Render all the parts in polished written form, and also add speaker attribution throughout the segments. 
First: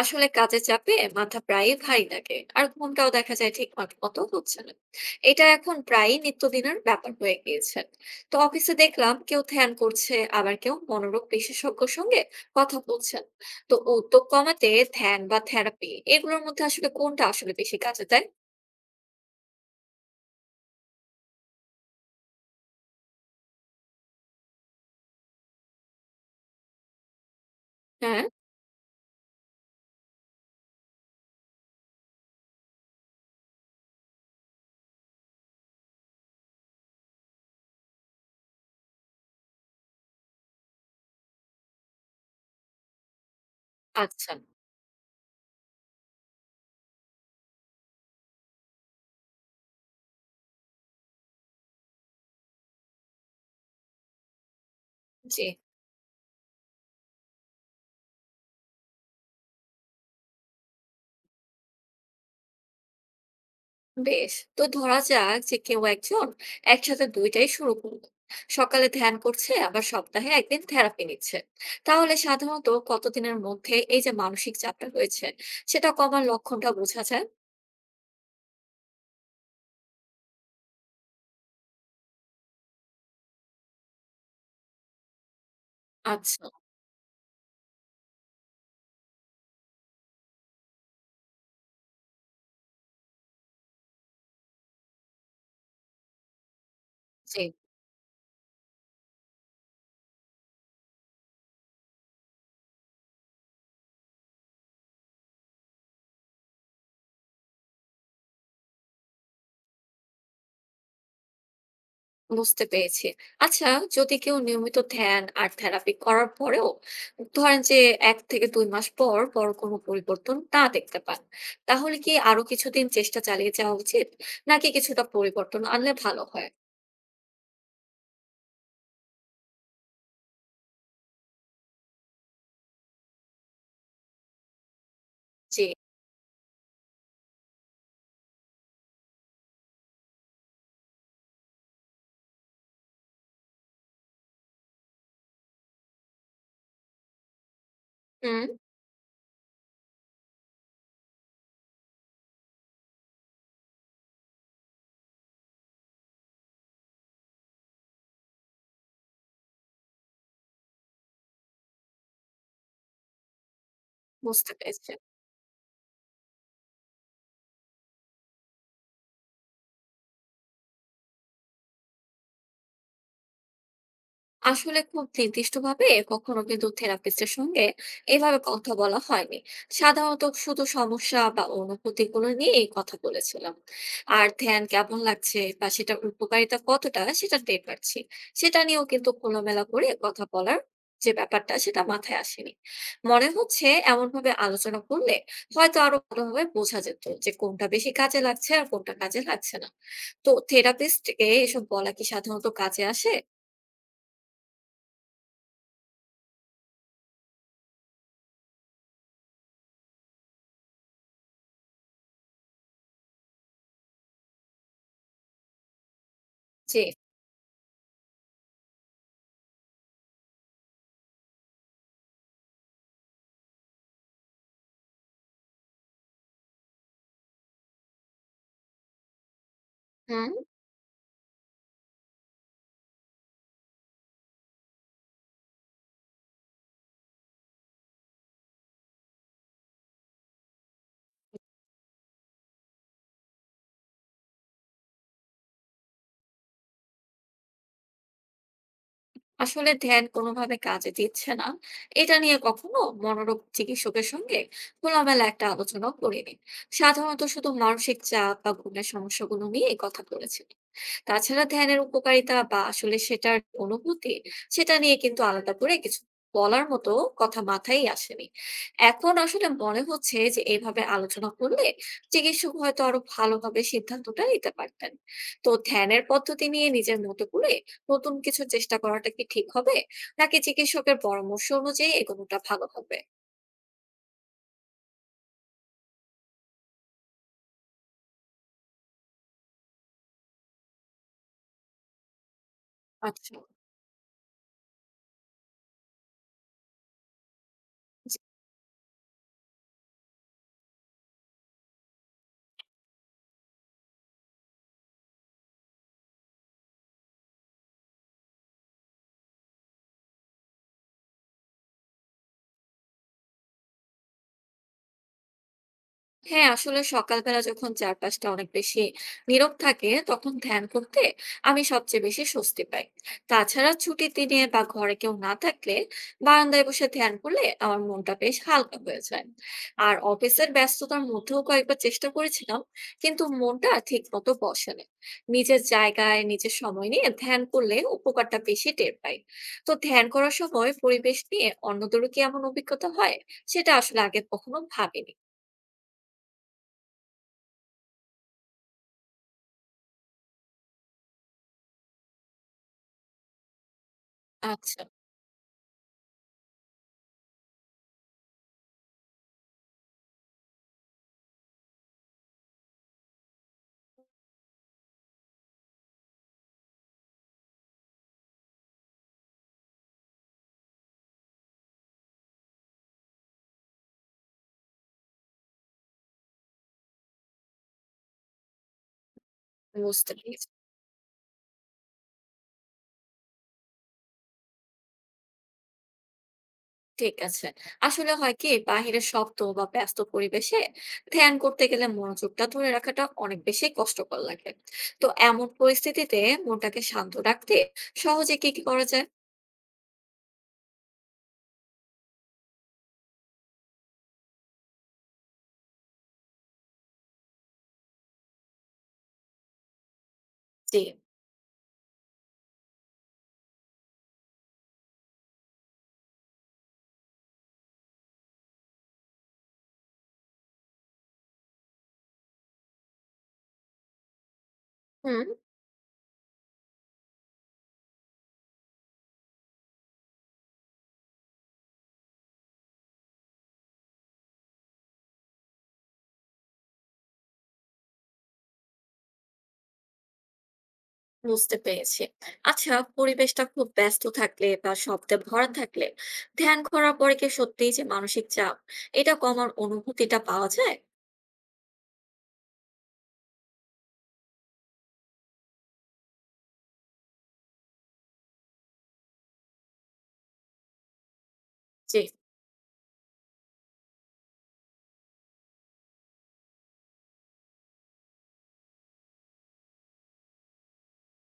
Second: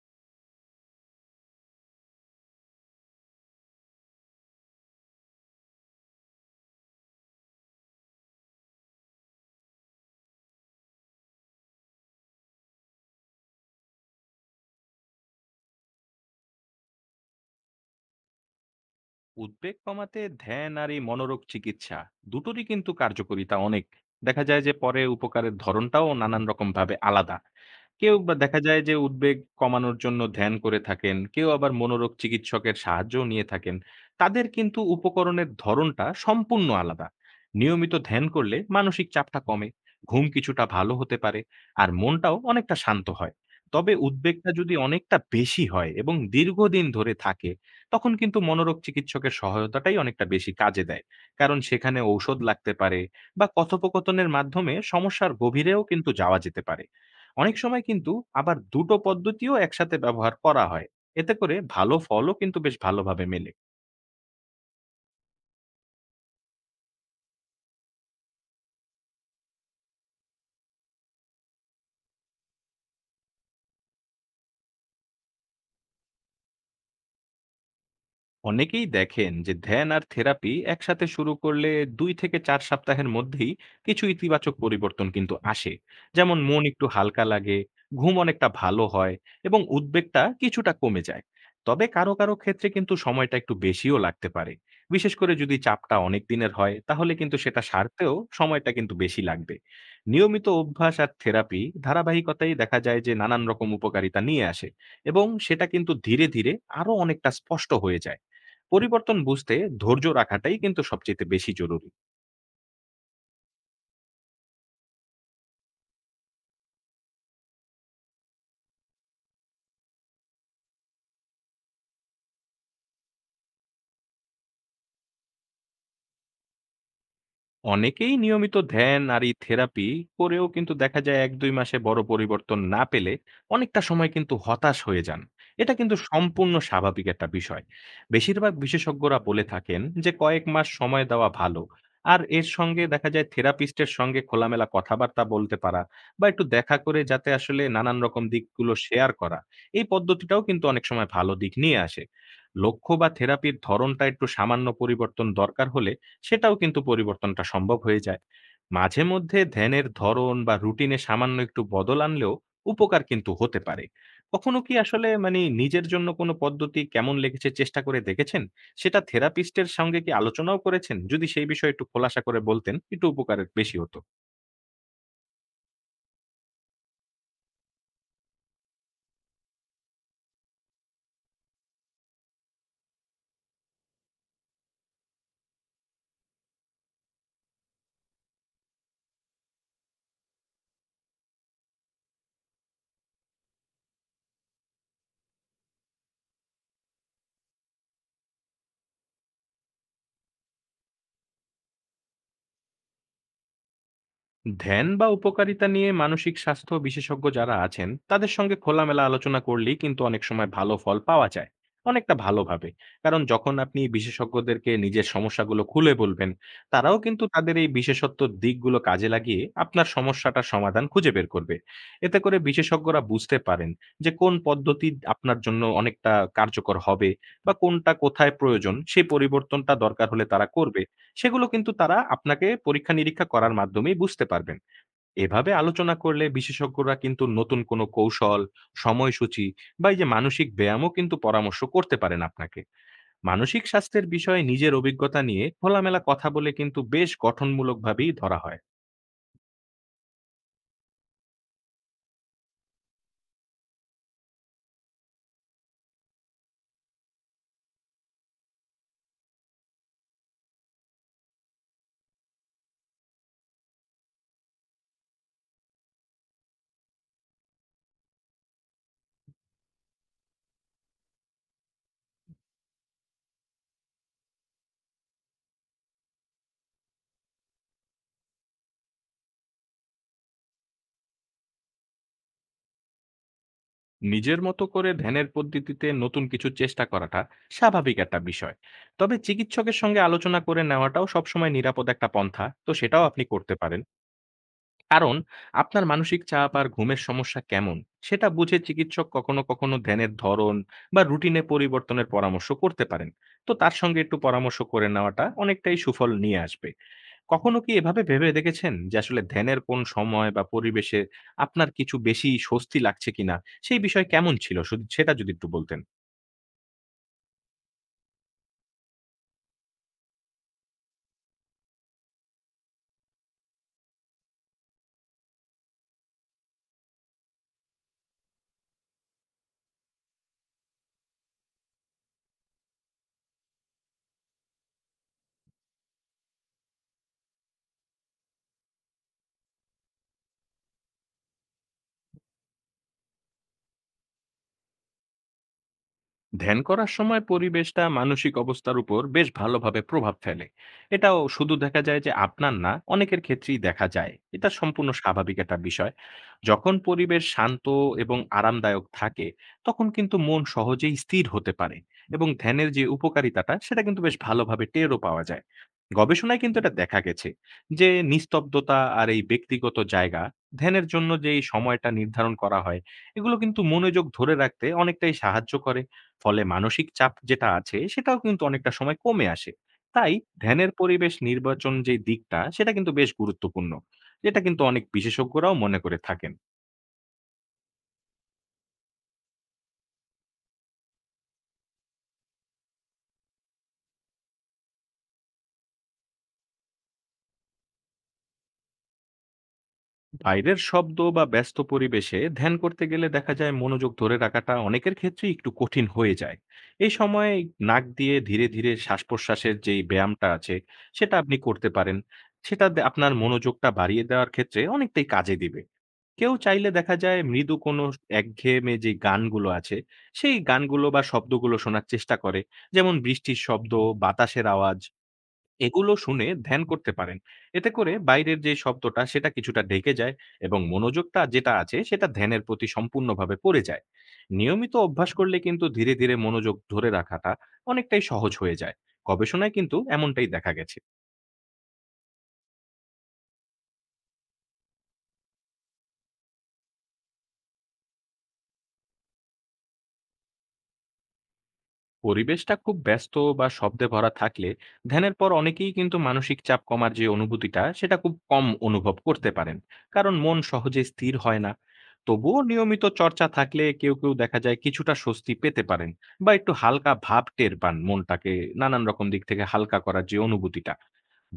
Speaker 1: আসলে কাজের চাপে মাথা প্রায়ই ভারী লাগে আর ঘুমটাও দেখা যায় ঠিক মতো হচ্ছে না। এটা এখন প্রায়ই নিত্যদিনের ব্যাপার হয়ে গিয়েছে। তো অফিসে দেখলাম কেউ ধ্যান করছে আবার কেউ মনোরোগ বিশেষজ্ঞের সঙ্গে কথা বলছেন। তো উদ্যোগ কমাতে ধ্যান বা থেরাপি এগুলোর মধ্যে আসলে কোনটা আসলে বেশি কাজে দেয়?
Speaker 2: উদ্বেগ কমাতে ধ্যান আর এই মনোরোগ চিকিৎসা দুটোরই কিন্তু কার্যকারিতা অনেক। দেখা যায় যে পরে উপকারের ধরনটাও নানান রকম ভাবে আলাদা। কেউ
Speaker 1: হ্যাঁ।
Speaker 2: বা দেখা যায় যে উদ্বেগ কমানোর জন্য ধ্যান করে থাকেন, কেউ আবার মনোরোগ চিকিৎসকের সাহায্য নিয়ে থাকেন। তাদের কিন্তু উপকরণের ধরনটা সম্পূর্ণ আলাদা। নিয়মিত ধ্যান করলে মানসিক চাপটা কমে, ঘুম কিছুটা ভালো হতে পারে, আর মনটাও অনেকটা শান্ত হয়। তবে
Speaker 1: আচ্ছা।
Speaker 2: উদ্বেগটা যদি অনেকটা বেশি হয় এবং দীর্ঘদিন ধরে থাকে, তখন কিন্তু মনোরোগ চিকিৎসকের সহায়তাটাই অনেকটা বেশি কাজে দেয়। কারণ সেখানে ঔষধ লাগতে পারে বা কথোপকথনের মাধ্যমে সমস্যার
Speaker 1: জি।
Speaker 2: গভীরেও কিন্তু যাওয়া যেতে পারে। অনেক সময় কিন্তু আবার দুটো পদ্ধতিও একসাথে ব্যবহার করা হয়। এতে করে ভালো ফলও কিন্তু বেশ ভালোভাবে মেলে।
Speaker 1: বেশ, তো ধরা যাক যে কেউ একজন একসাথে দুইটাই শুরু করলো, সকালে ধ্যান করছে আবার সপ্তাহে একদিন থেরাপি নিচ্ছে, তাহলে সাধারণত কতদিনের মধ্যে এই যে মানসিক চাপটা রয়েছে সেটা কমার লক্ষণটা বোঝা যায়?
Speaker 2: অনেকেই দেখেন যে ধ্যান আর থেরাপি একসাথে শুরু করলে দুই থেকে চার সপ্তাহের মধ্যেই কিছু ইতিবাচক পরিবর্তন কিন্তু আসে। যেমন
Speaker 1: আচ্ছা।
Speaker 2: মন একটু হালকা লাগে, ঘুম অনেকটা ভালো হয়, এবং উদ্বেগটা কিছুটা কমে যায়। তবে কারো কারো ক্ষেত্রে কিন্তু সময়টা একটু বেশিও লাগতে পারে। বিশেষ করে যদি চাপটা অনেক দিনের হয়, তাহলে কিন্তু
Speaker 1: জি।
Speaker 2: সেটা সারতেও সময়টা কিন্তু বেশি লাগবে। নিয়মিত অভ্যাস আর থেরাপি ধারাবাহিকতায় দেখা যায় যে নানান রকম উপকারিতা নিয়ে আসে, এবং সেটা কিন্তু ধীরে ধীরে আরো অনেকটা স্পষ্ট হয়ে যায়। পরিবর্তন বুঝতে ধৈর্য রাখাটাই কিন্তু সবচেয়ে বেশি জরুরি।
Speaker 1: বুঝতে পেরেছি। আচ্ছা, যদি কেউ নিয়মিত ধ্যান আর থেরাপি করার পরেও, ধরেন যে এক থেকে দুই মাস পর বড় কোনো পরিবর্তন না দেখতে পান, তাহলে কি আরো কিছুদিন চেষ্টা চালিয়ে যাওয়া উচিত, নাকি কিছুটা পরিবর্তন আনলে ভালো হয়?
Speaker 2: অনেকেই নিয়মিত ধ্যান আর এই থেরাপি করেও কিন্তু দেখা যায় ১-২ মাসে বড় পরিবর্তন না পেলে অনেকটা সময় কিন্তু হতাশ হয়ে যান।
Speaker 1: জি।
Speaker 2: এটা কিন্তু সম্পূর্ণ স্বাভাবিক একটা বিষয়। বেশিরভাগ বিশেষজ্ঞরা বলে থাকেন যে কয়েক মাস সময় দেওয়া ভালো। আর এর সঙ্গে দেখা যায় থেরাপিস্টের সঙ্গে খোলামেলা কথাবার্তা বলতে পারা বা একটু দেখা করে যাতে আসলে নানান রকম
Speaker 1: হুম।
Speaker 2: দিকগুলো শেয়ার করা। এই পদ্ধতিটাও কিন্তু অনেক সময় ভালো দিক নিয়ে আসে। লক্ষ্য বা থেরাপির ধরনটা একটু সামান্য পরিবর্তন দরকার হলে সেটাও কিন্তু পরিবর্তনটা সম্ভব হয়ে যায়। মাঝে মধ্যে ধ্যানের ধরন বা রুটিনে সামান্য একটু বদল আনলেও উপকার কিন্তু হতে পারে।
Speaker 1: বুঝতে
Speaker 2: কখনো কি
Speaker 1: পেরেছি।
Speaker 2: আসলে মানে নিজের জন্য কোনো পদ্ধতি কেমন লেগেছে চেষ্টা করে দেখেছেন? সেটা থেরাপিস্টের সঙ্গে কি আলোচনাও করেছেন? যদি সেই বিষয়ে একটু খোলাসা করে বলতেন, একটু উপকারের বেশি হতো।
Speaker 1: আসলে খুব নির্দিষ্টভাবে কখনো কিন্তু থেরাপিস্টের সঙ্গে এভাবে কথা বলা হয়নি। সাধারণত শুধু সমস্যা বা অনুভূতি গুলো নিয়ে এই কথা বলেছিলাম। আর ধ্যান কেমন লাগছে বা সেটার উপকারিতা কতটা সেটা টের পাচ্ছি, সেটা নিয়েও কিন্তু খোলামেলা করে কথা বলার যে ব্যাপারটা, সেটা মাথায় আসেনি। মনে হচ্ছে এমন ভাবে আলোচনা করলে হয়তো আরো ভালোভাবে বোঝা যেত যে কোনটা বেশি কাজে লাগছে আর কোনটা কাজে লাগছে না। তো থেরাপিস্টকে এসব বলা কি সাধারণত কাজে আসে?
Speaker 2: ধ্যান বা উপকারিতা নিয়ে মানসিক স্বাস্থ্য বিশেষজ্ঞ যারা আছেন তাদের সঙ্গে খোলামেলা আলোচনা করলেই কিন্তু অনেক সময় ভালো ফল পাওয়া যায়, অনেকটা ভালোভাবে। কারণ যখন আপনি বিশেষজ্ঞদেরকে নিজের সমস্যাগুলো খুলে বলবেন,
Speaker 1: যে
Speaker 2: তারাও কিন্তু তাদের এই বিশেষত্ব দিকগুলো কাজে লাগিয়ে আপনার সমস্যাটার সমাধান খুঁজে বের করবে। এতে করে বিশেষজ্ঞরা বুঝতে পারেন যে কোন পদ্ধতি আপনার জন্য অনেকটা কার্যকর হবে, বা কোনটা কোথায় প্রয়োজন সেই পরিবর্তনটা দরকার হলে তারা করবে। সেগুলো কিন্তু তারা আপনাকে পরীক্ষা-নিরীক্ষা করার মাধ্যমেই বুঝতে পারবেন। এভাবে আলোচনা করলে বিশেষজ্ঞরা কিন্তু নতুন কোনো কৌশল, সময়সূচি বা এই যে মানসিক ব্যায়ামও কিন্তু পরামর্শ করতে পারেন আপনাকে। মানসিক স্বাস্থ্যের বিষয়ে নিজের অভিজ্ঞতা নিয়ে খোলামেলা কথা বলে কিন্তু বেশ গঠনমূলকভাবেই ধরা হয়।
Speaker 1: আসলে ধ্যান কোনোভাবে কাজে দিচ্ছে না, এটা নিয়ে কখনো মনোরোগ চিকিৎসকের সঙ্গে খোলামেলা একটা আলোচনা করিনি। সাধারণত শুধু মানসিক চাপ বা ঘুমের সমস্যাগুলো নিয়ে কথা বলেছি। তাছাড়া ধ্যানের উপকারিতা বা আসলে সেটার অনুভূতি, সেটা নিয়ে কিন্তু আলাদা করে কিছু বলার মতো কথা মাথায় আসেনি। এখন আসলে মনে হচ্ছে যে এইভাবে আলোচনা করলে চিকিৎসক হয়তো আরো ভালোভাবে সিদ্ধান্তটা নিতে পারতেন। তো ধ্যানের পদ্ধতি নিয়ে নিজের মতো করে নতুন কিছু চেষ্টা করাটা কি ঠিক হবে, নাকি চিকিৎসকের পরামর্শ অনুযায়ী এগোনোটা ভালো হবে?
Speaker 2: নিজের মতো করে ধ্যানের পদ্ধতিতে নতুন কিছু চেষ্টা করাটা স্বাভাবিক একটা বিষয়। তবে চিকিৎসকের সঙ্গে আলোচনা করে নেওয়াটাও সবসময় নিরাপদ একটা পন্থা। তো সেটাও আপনি
Speaker 1: আচ্ছা।
Speaker 2: করতে পারেন। কারণ আপনার মানসিক চাপ আর ঘুমের সমস্যা কেমন সেটা বুঝে চিকিৎসক কখনো কখনো ধ্যানের ধরন বা রুটিনে পরিবর্তনের পরামর্শ করতে পারেন। তো তার সঙ্গে একটু পরামর্শ করে নেওয়াটা অনেকটাই সুফল নিয়ে আসবে। কখনো কি এভাবে ভেবে দেখেছেন যে আসলে ধ্যানের কোন সময় বা পরিবেশে আপনার কিছু বেশি স্বস্তি লাগছে কিনা? সেই বিষয় কেমন ছিল, শুধু সেটা যদি একটু বলতেন।
Speaker 1: হ্যাঁ, আসলে সকালবেলা যখন চারপাশটা অনেক বেশি নীরব থাকে তখন ধ্যান করতে আমি সবচেয়ে বেশি স্বস্তি পাই। তাছাড়া ছুটির দিনে বা ঘরে কেউ না থাকলে বারান্দায় বসে ধ্যান করলে আমার মনটা বেশ হালকা হয়ে যায়। আর অফিসের ব্যস্ততার মধ্যেও কয়েকবার চেষ্টা করেছিলাম, কিন্তু মনটা ঠিক মতো বসে না। নিজের জায়গায় নিজের সময় নিয়ে ধ্যান করলে উপকারটা বেশি টের পাই। তো ধ্যান করার সময় পরিবেশ নিয়ে অন্যদেরও কি এমন অভিজ্ঞতা হয়, সেটা আসলে আগে কখনো ভাবিনি।
Speaker 2: ধ্যান করার সময় পরিবেশটা মানসিক অবস্থার উপর বেশ ভালোভাবে প্রভাব ফেলে। এটাও শুধু দেখা যায় যে আপনার না, অনেকের ক্ষেত্রেই দেখা যায়, এটা
Speaker 1: আচ্ছা।
Speaker 2: সম্পূর্ণ স্বাভাবিক একটা বিষয়। যখন পরিবেশ শান্ত এবং আরামদায়ক থাকে, তখন কিন্তু মন সহজেই স্থির হতে পারে এবং ধ্যানের যে উপকারিতাটা সেটা কিন্তু বেশ ভালোভাবে টেরও পাওয়া যায়। গবেষণায় কিন্তু এটা দেখা গেছে যে নিস্তব্ধতা আর এই ব্যক্তিগত জায়গা, ধ্যানের জন্য যে এই সময়টা নির্ধারণ করা হয়, এগুলো কিন্তু মনোযোগ ধরে রাখতে অনেকটাই সাহায্য করে। ফলে মানসিক চাপ যেটা আছে সেটাও কিন্তু অনেকটা সময় কমে আসে। তাই
Speaker 1: বুঝতে পেরেছি।
Speaker 2: ধ্যানের পরিবেশ নির্বাচন যে দিকটা, সেটা কিন্তু বেশ গুরুত্বপূর্ণ। এটা কিন্তু অনেক বিশেষজ্ঞরাও মনে করে থাকেন।
Speaker 1: ঠিক আছে। আসলে হয় কি, বাহিরের শব্দ বা ব্যস্ত পরিবেশে ধ্যান করতে গেলে মনোযোগটা ধরে রাখাটা অনেক বেশি কষ্টকর লাগে। তো এমন পরিস্থিতিতে মনটাকে শান্ত রাখতে সহজে কি করা যায়?
Speaker 2: বাইরের শব্দ বা ব্যস্ত পরিবেশে ধ্যান করতে গেলে দেখা যায় মনোযোগ ধরে রাখাটা অনেকের ক্ষেত্রে একটু কঠিন হয়ে যায়। এই সময় নাক দিয়ে ধীরে ধীরে শ্বাস প্রশ্বাসের যে ব্যায়ামটা আছে
Speaker 1: জি।
Speaker 2: সেটা আপনি করতে পারেন। সেটা আপনার মনোযোগটা বাড়িয়ে দেওয়ার ক্ষেত্রে অনেকটাই কাজে দিবে। কেউ চাইলে দেখা যায় মৃদু কোনো একঘেয়েমে যে গানগুলো আছে সেই গানগুলো বা শব্দগুলো শোনার চেষ্টা করে, যেমন বৃষ্টির শব্দ, বাতাসের আওয়াজ,
Speaker 1: হুম।
Speaker 2: এগুলো শুনে ধ্যান করতে পারেন। এতে করে বাইরের যে শব্দটা সেটা কিছুটা ঢেকে যায়, এবং মনোযোগটা যেটা আছে সেটা ধ্যানের প্রতি সম্পূর্ণভাবে পড়ে যায়। নিয়মিত অভ্যাস করলে কিন্তু ধীরে, ধীরে মনোযোগ ধরে রাখাটা অনেকটাই সহজ হয়ে যায়। গবেষণায় কিন্তু এমনটাই দেখা গেছে।
Speaker 1: বুঝতে পেরেছি। আচ্ছা, পরিবেশটা খুব ব্যস্ত থাকলে বা শব্দে ভরা থাকলে ধ্যান করার পরে কি সত্যিই যে মানসিক চাপ, এটা কমার অনুভূতিটা পাওয়া যায়?
Speaker 2: পরিবেশটা খুব ব্যস্ত বা শব্দে ভরা থাকলে ধ্যানের পর অনেকেই কিন্তু মানসিক চাপ কমার যে অনুভূতিটা সেটা খুব কম অনুভব করতে পারেন, কারণ মন সহজে স্থির হয় না।
Speaker 1: জি।
Speaker 2: তবুও নিয়মিত চর্চা থাকলে কেউ কেউ দেখা যায় কিছুটা স্বস্তি পেতে পারেন, বা একটু হালকা ভাব টের পান মনটাকে, নানান রকম দিক থেকে হালকা করার যে অনুভূতিটা,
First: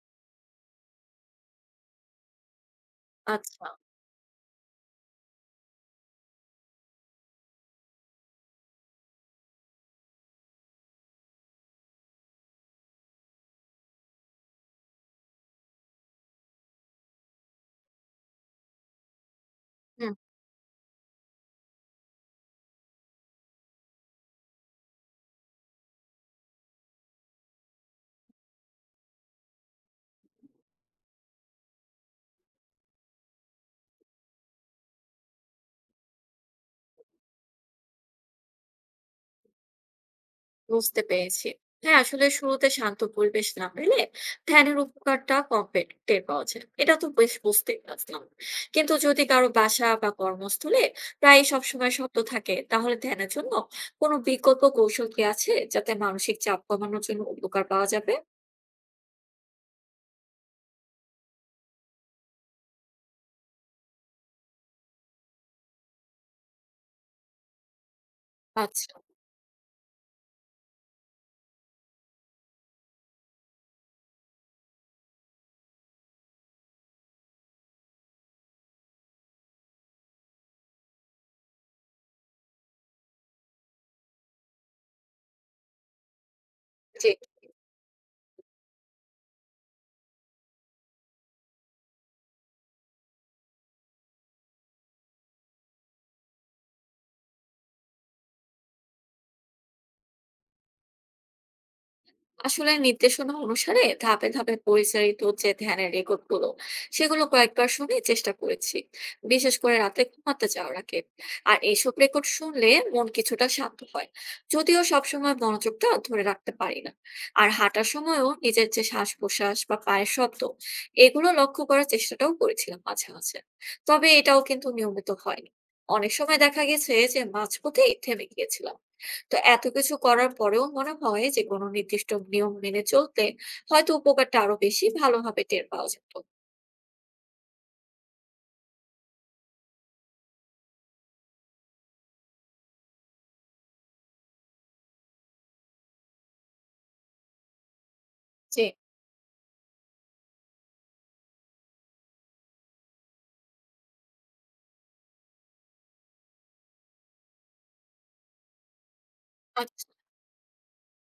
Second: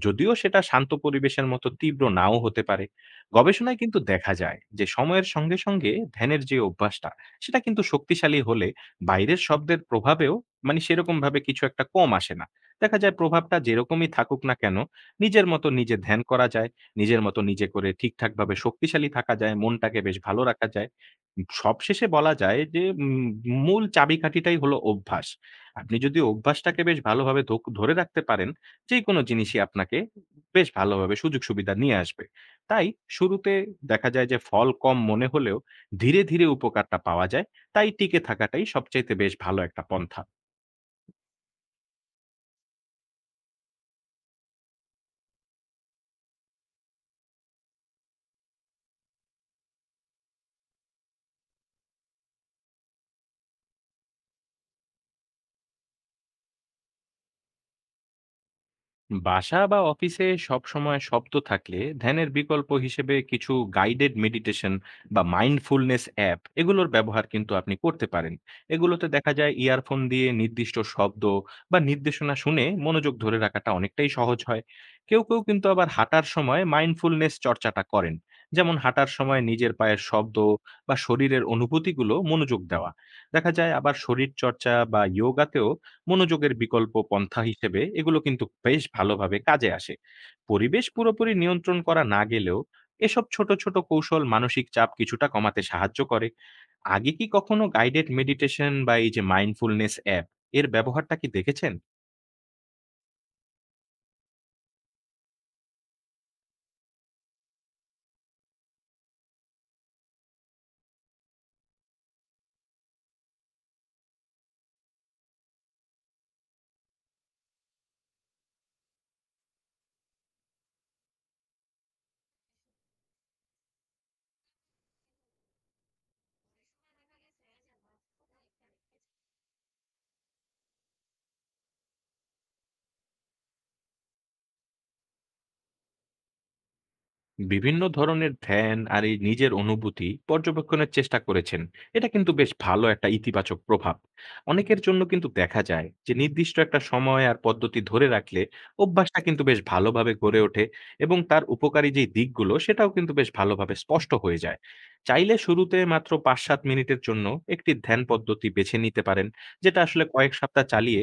Speaker 2: যদিও সেটা শান্ত পরিবেশের মতো তীব্র নাও হতে পারে।
Speaker 1: আচ্ছা।
Speaker 2: গবেষণায় কিন্তু দেখা যায় যে সময়ের সঙ্গে, সঙ্গে ধ্যানের যে অভ্যাসটা সেটা কিন্তু শক্তিশালী হলে বাইরের শব্দের প্রভাবেও মানে সেরকমভাবে কিছু একটা কম আসে না। দেখা যায় প্রভাবটা যেরকমই থাকুক না কেন, নিজের মতো নিজে ধ্যান করা যায়, নিজের মতো নিজে করে ঠিকঠাকভাবে শক্তিশালী থাকা যায়, মনটাকে
Speaker 1: হুম।
Speaker 2: বেশ ভালো রাখা যায়। সবশেষে বলা যায় যে মূল চাবিকাঠিটাই হলো অভ্যাস। আপনি যদি অভ্যাসটাকে বেশ ভালোভাবে ধোক ধরে রাখতে পারেন, যেকোনো জিনিসই আপনাকে বেশ ভালোভাবে সুযোগ-সুবিধা নিয়ে আসবে। তাই শুরুতে দেখা যায় যে ফল কম মনে হলেও ধীরে, ধীরে উপকারটা পাওয়া যায়। তাই টিকে থাকাটাই সবচাইতে বেশ ভালো একটা পন্থা।
Speaker 1: বুঝতে পেরেছি। হ্যাঁ, আসলে শুরুতে শান্ত পরিবেশ না পেলে ধ্যানের উপকারটা কম টের পাওয়া যায়। এটা তো বেশ বুঝতেই পারছিলাম। কিন্তু যদি কারো বাসা বা কর্মস্থলে প্রায় সবসময় শব্দ থাকে, তাহলে ধ্যানের জন্য কোনো বিকল্প কৌশল কি আছে যাতে মানসিক চাপ কমানোর জন্য উপকার পাওয়া যাবে?
Speaker 2: বাসা বা অফিসে সবসময় শব্দ থাকলে ধ্যানের বিকল্প হিসেবে কিছু গাইডেড মেডিটেশন বা মাইন্ডফুলনেস অ্যাপ, এগুলোর ব্যবহার কিন্তু আপনি করতে পারেন।
Speaker 1: আচ্ছা।
Speaker 2: এগুলোতে দেখা যায় ইয়ারফোন দিয়ে নির্দিষ্ট শব্দ বা নির্দেশনা শুনে মনোযোগ ধরে রাখাটা অনেকটাই সহজ হয়। কেউ কেউ কিন্তু আবার হাঁটার সময় মাইন্ডফুলনেস চর্চাটা করেন, যেমন হাঁটার সময় নিজের পায়ের শব্দ বা শরীরের অনুভূতিগুলো মনোযোগ দেওয়া। দেখা যায় আবার শরীর চর্চা বা ইয়োগাতেও মনোযোগের বিকল্প
Speaker 1: জি।
Speaker 2: পন্থা হিসেবে এগুলো কিন্তু বেশ ভালোভাবে কাজে আসে। পরিবেশ পুরোপুরি নিয়ন্ত্রণ করা না গেলেও এসব ছোট, ছোট কৌশল মানসিক চাপ কিছুটা কমাতে সাহায্য করে। আগে কি কখনো গাইডেড মেডিটেশন বা এই যে মাইন্ডফুলনেস অ্যাপ এর ব্যবহারটা কি দেখেছেন?
Speaker 1: আসলে নির্দেশনা অনুসারে ধাপে ধাপে পরিচালিত যে ধ্যানের রেকর্ড গুলো, সেগুলো কয়েকবার শুনে চেষ্টা করেছি, বিশেষ করে রাতে ঘুমাতে যাওয়ার আগে। আর এইসব রেকর্ড শুনলে মন কিছুটা শান্ত হয়, যদিও সবসময় মনোযোগটা ধরে রাখতে পারি না। আর হাঁটার সময়ও নিজের যে শ্বাস প্রশ্বাস বা পায়ের শব্দ, এগুলো লক্ষ্য করার চেষ্টাটাও করেছিলাম মাঝে মাঝে, তবে এটাও কিন্তু নিয়মিত হয়নি। অনেক সময় দেখা গেছে যে মাঝপথেই থেমে গিয়েছিলাম। তো এত কিছু করার পরেও মনে হয় যে কোনো নির্দিষ্ট নিয়ম মেনে চলতে হয়তো উপকারটা আরো বেশি ভালোভাবে টের পাওয়া যেত।
Speaker 2: বিভিন্ন ধরনের ধ্যান আর এই নিজের অনুভূতি পর্যবেক্ষণের চেষ্টা করেছেন, এটা কিন্তু বেশ ভালো একটা ইতিবাচক প্রভাব। অনেকের জন্য কিন্তু দেখা যায় যে নির্দিষ্ট একটা সময় আর পদ্ধতি ধরে রাখলে
Speaker 1: জি।
Speaker 2: অভ্যাসটা কিন্তু বেশ ভালোভাবে গড়ে ওঠে, এবং তার উপকারী যে দিকগুলো সেটাও কিন্তু বেশ ভালোভাবে স্পষ্ট হয়ে যায়। চাইলে শুরুতে মাত্র পাঁচ সাত মিনিটের জন্য একটি ধ্যান পদ্ধতি বেছে নিতে পারেন, যেটা
Speaker 1: আ-
Speaker 2: আসলে কয়েক সপ্তাহ চালিয়ে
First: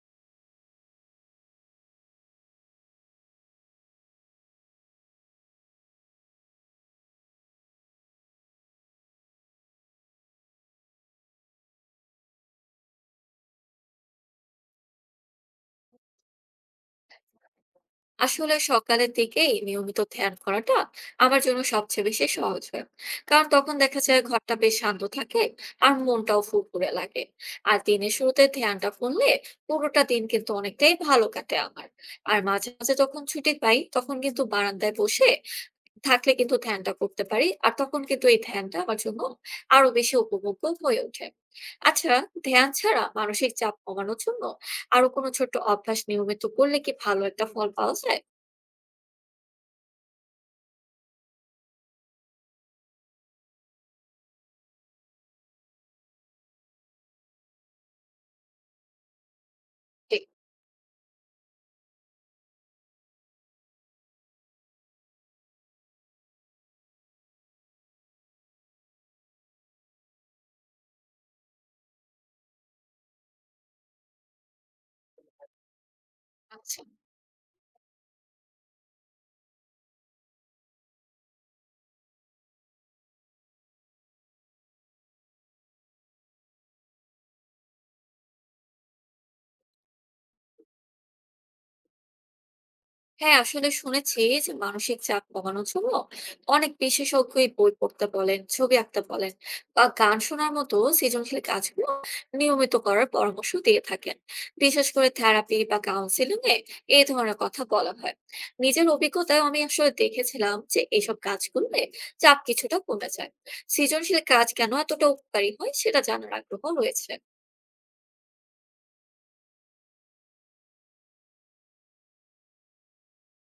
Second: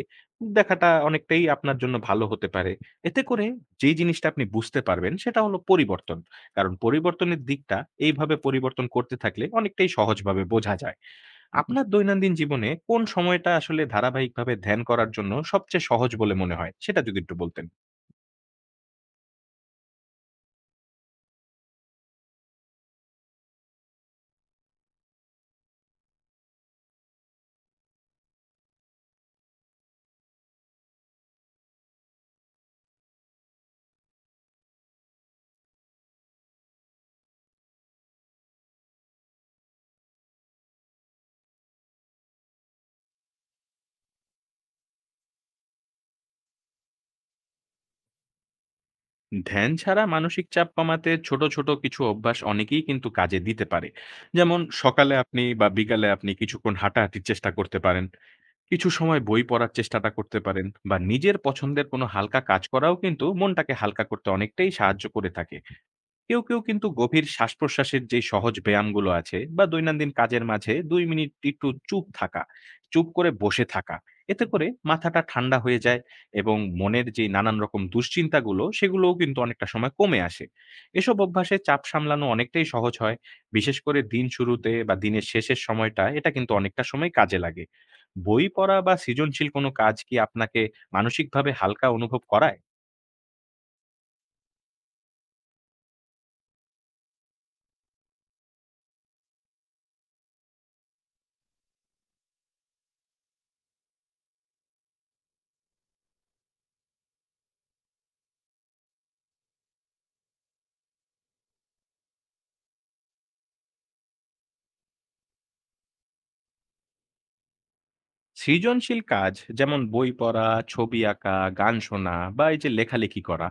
Speaker 2: দেখাটা অনেকটাই আপনার জন্য ভালো হতে পারে। এতে করে যে জিনিসটা আপনি বুঝতে পারবেন সেটা হলো পরিবর্তন, কারণ পরিবর্তনের দিকটা এইভাবে পরিবর্তন করতে থাকলে অনেকটাই সহজভাবে বোঝা যায়। হুম। আপনার দৈনন্দিন জীবনে কোন সময়টা আসলে ধারাবাহিকভাবে ধ্যান করার জন্য সবচেয়ে সহজ বলে মনে হয়? সেটা যদি একটু বলতেন।
Speaker 1: আসলে সকালের দিকেই নিয়মিত ধ্যান করাটা আমার জন্য সবচেয়ে বেশি সহজ হয়। কারণ তখন দেখা যায় ঘরটা বেশ শান্ত থাকে আর মনটাও ফুরফুরে লাগে। আর দিনের শুরুতে ধ্যানটা করলে পুরোটা দিন কিন্তু অনেকটাই ভালো কাটে আমার। আর মাঝে মাঝে যখন ছুটি পাই তখন কিন্তু বারান্দায় বসে থাকলে কিন্তু ধ্যানটা করতে পারি। আর তখন কিন্তু এই ধ্যানটা আমার জন্য আরো বেশি উপভোগ্য হয়ে ওঠে। আচ্ছা, ধ্যান ছাড়া মানসিক চাপ কমানোর জন্য আরো কোনো ছোট্ট অভ্যাস নিয়মিত করলে কি ভালো একটা ফল পাওয়া যায়?
Speaker 2: ধ্যান ছাড়া মানসিক চাপ কমাতে ছোট, ছোট কিছু অভ্যাস অনেকেই কিন্তু কাজে দিতে পারে। যেমন সকালে আপনি বা বিকালে আপনি কিছুক্ষণ হাঁটাহাঁটির চেষ্টা করতে পারেন। কিছু সময় বই পড়ার চেষ্টাটা
Speaker 1: জি।
Speaker 2: করতে পারেন, বা নিজের পছন্দের কোনো হালকা কাজ করাও কিন্তু মনটাকে হালকা করতে অনেকটাই সাহায্য করে থাকে। কেউ কেউ কিন্তু গভীর শ্বাসপ্রশ্বাসের যে সহজ ব্যায়ামগুলো আছে, বা দৈনন্দিন কাজের মাঝে দুই মিনিট একটু চুপ থাকা, চুপ করে বসে থাকা, এতে করে মাথাটা ঠান্ডা হয়ে যায় এবং
Speaker 1: আচ্ছা।
Speaker 2: মনের যে নানান রকম দুশ্চিন্তাগুলো সেগুলোও কিন্তু অনেকটা সময় কমে আসে। এসব অভ্যাসে চাপ সামলানো অনেকটাই সহজ হয়, বিশেষ করে দিন শুরুতে বা দিনের শেষের সময়টা এটা কিন্তু অনেকটা সময় কাজে লাগে। বই পড়া বা সৃজনশীল কোনো কাজ কি আপনাকে মানসিকভাবে হালকা অনুভব করায়?
Speaker 1: হ্যাঁ, আসলে শুনেছি যে মানসিক চাপ কমানোর জন্য অনেক বিশেষজ্ঞই বই পড়তে বলেন, ছবি আঁকতে বলেন, বা গান শোনার মতো সৃজনশীল কাজগুলো নিয়মিত করার পরামর্শ দিয়ে থাকেন। বিশেষ করে থেরাপি বা কাউন্সিলিং এ এই ধরনের কথা বলা হয়। নিজের অভিজ্ঞতায় আমি আসলে দেখেছিলাম যে এইসব কাজগুলোতে চাপ কিছুটা কমে যায়। সৃজনশীল কাজ কেন এতটা উপকারী হয়, সেটা জানার আগ্রহ রয়েছে।
Speaker 2: সৃজনশীল কাজ, যেমন বই পড়া, ছবি আঁকা, গান শোনা বা এই যে লেখালেখি করা,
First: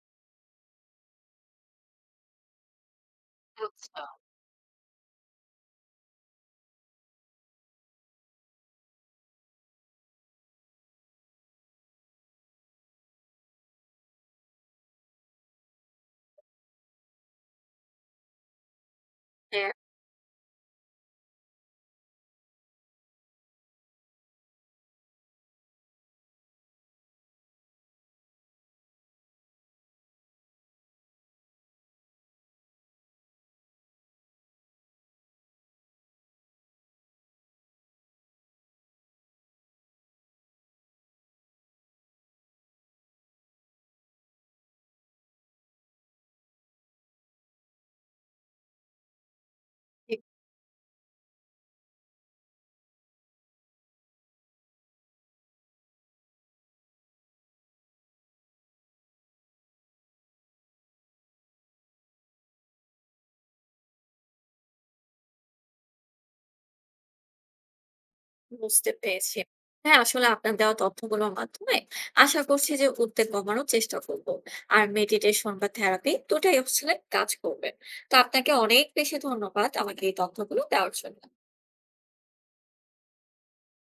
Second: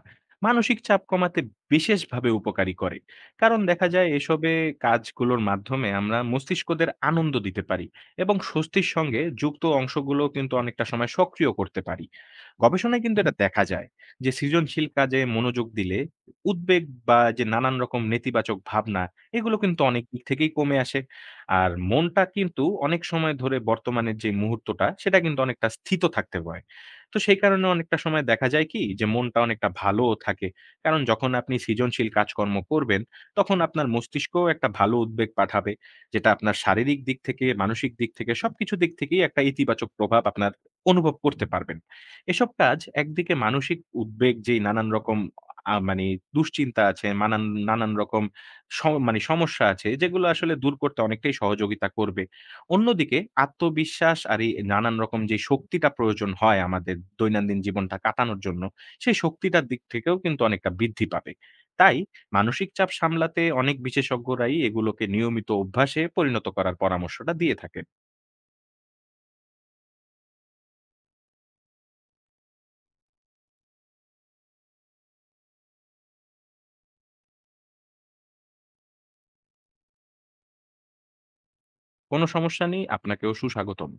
Speaker 2: মানসিক চাপ কমাতে বিশেষভাবে উপকারী করে। কারণ দেখা
Speaker 1: আচ্ছা।
Speaker 2: যায় এসবে কাজগুলোর মাধ্যমে আমরা মস্তিষ্কদের আনন্দ দিতে পারি, এবং স্বস্তির সঙ্গে যুক্ত অংশগুলো কিন্তু অনেকটা সময় সক্রিয় করতে পারি। গবেষণায় কিন্তু এটা দেখা যায় যে সৃজনশীল কাজে মনোযোগ দিলে উদ্বেগ বা যে নানান রকম নেতিবাচক ভাবনা, এগুলো
Speaker 1: হ্যাঁ।
Speaker 2: কিন্তু অনেক দিক থেকেই কমে আসে। আর মনটা কিন্তু অনেক সময় ধরে বর্তমানের যে মুহূর্তটা, সেটা কিন্তু অনেকটা স্থিত থাকতে হয়। তো সেই কারণে অনেকটা সময় দেখা যায় কি যে মনটা অনেকটা ভালোও থাকে। কারণ যখন আপনি সৃজনশীল কাজকর্ম করবেন, তখন আপনার মস্তিষ্কও একটা ভালো উদ্বেগ পাঠাবে, যেটা আপনার শারীরিক দিক থেকে, মানসিক দিক থেকে, সবকিছু দিক থেকেই একটা ইতিবাচক প্রভাব আপনার অনুভব করতে পারবেন। এসব কাজ একদিকে মানসিক উদ্বেগ যেই নানান রকম আ মানে দুশ্চিন্তা আছে, নানান রকম সম মানে সমস্যা আছে, যেগুলো আসলে দূর করতে অনেকটাই সহযোগিতা করবে। অন্যদিকে আত্মবিশ্বাস আর এই নানান রকম যে শক্তিটা প্রয়োজন হয় আমাদের দৈনন্দিন জীবনটা কাটানোর জন্য, সেই শক্তিটার দিক থেকেও কিন্তু অনেকটা বৃদ্ধি পাবে। তাই মানসিক চাপ সামলাতে অনেক বিশেষজ্ঞরাই এগুলোকে নিয়মিত অভ্যাসে পরিণত করার পরামর্শটা দিয়ে থাকেন।
Speaker 1: বুঝতে পেরেছি। হ্যাঁ, আসলে আপনার দেওয়া তথ্যগুলোর মাধ্যমে আশা করছি যে উদ্বেগ কমানোর চেষ্টা করব। আর মেডিটেশন বা থেরাপি দুটাই আসলে কাজ করবে। তো আপনাকে অনেক বেশি ধন্যবাদ আমাকে এই তথ্যগুলো দেওয়ার জন্য।
Speaker 2: কোনো সমস্যা নেই, আপনাকেও সুস্বাগতম।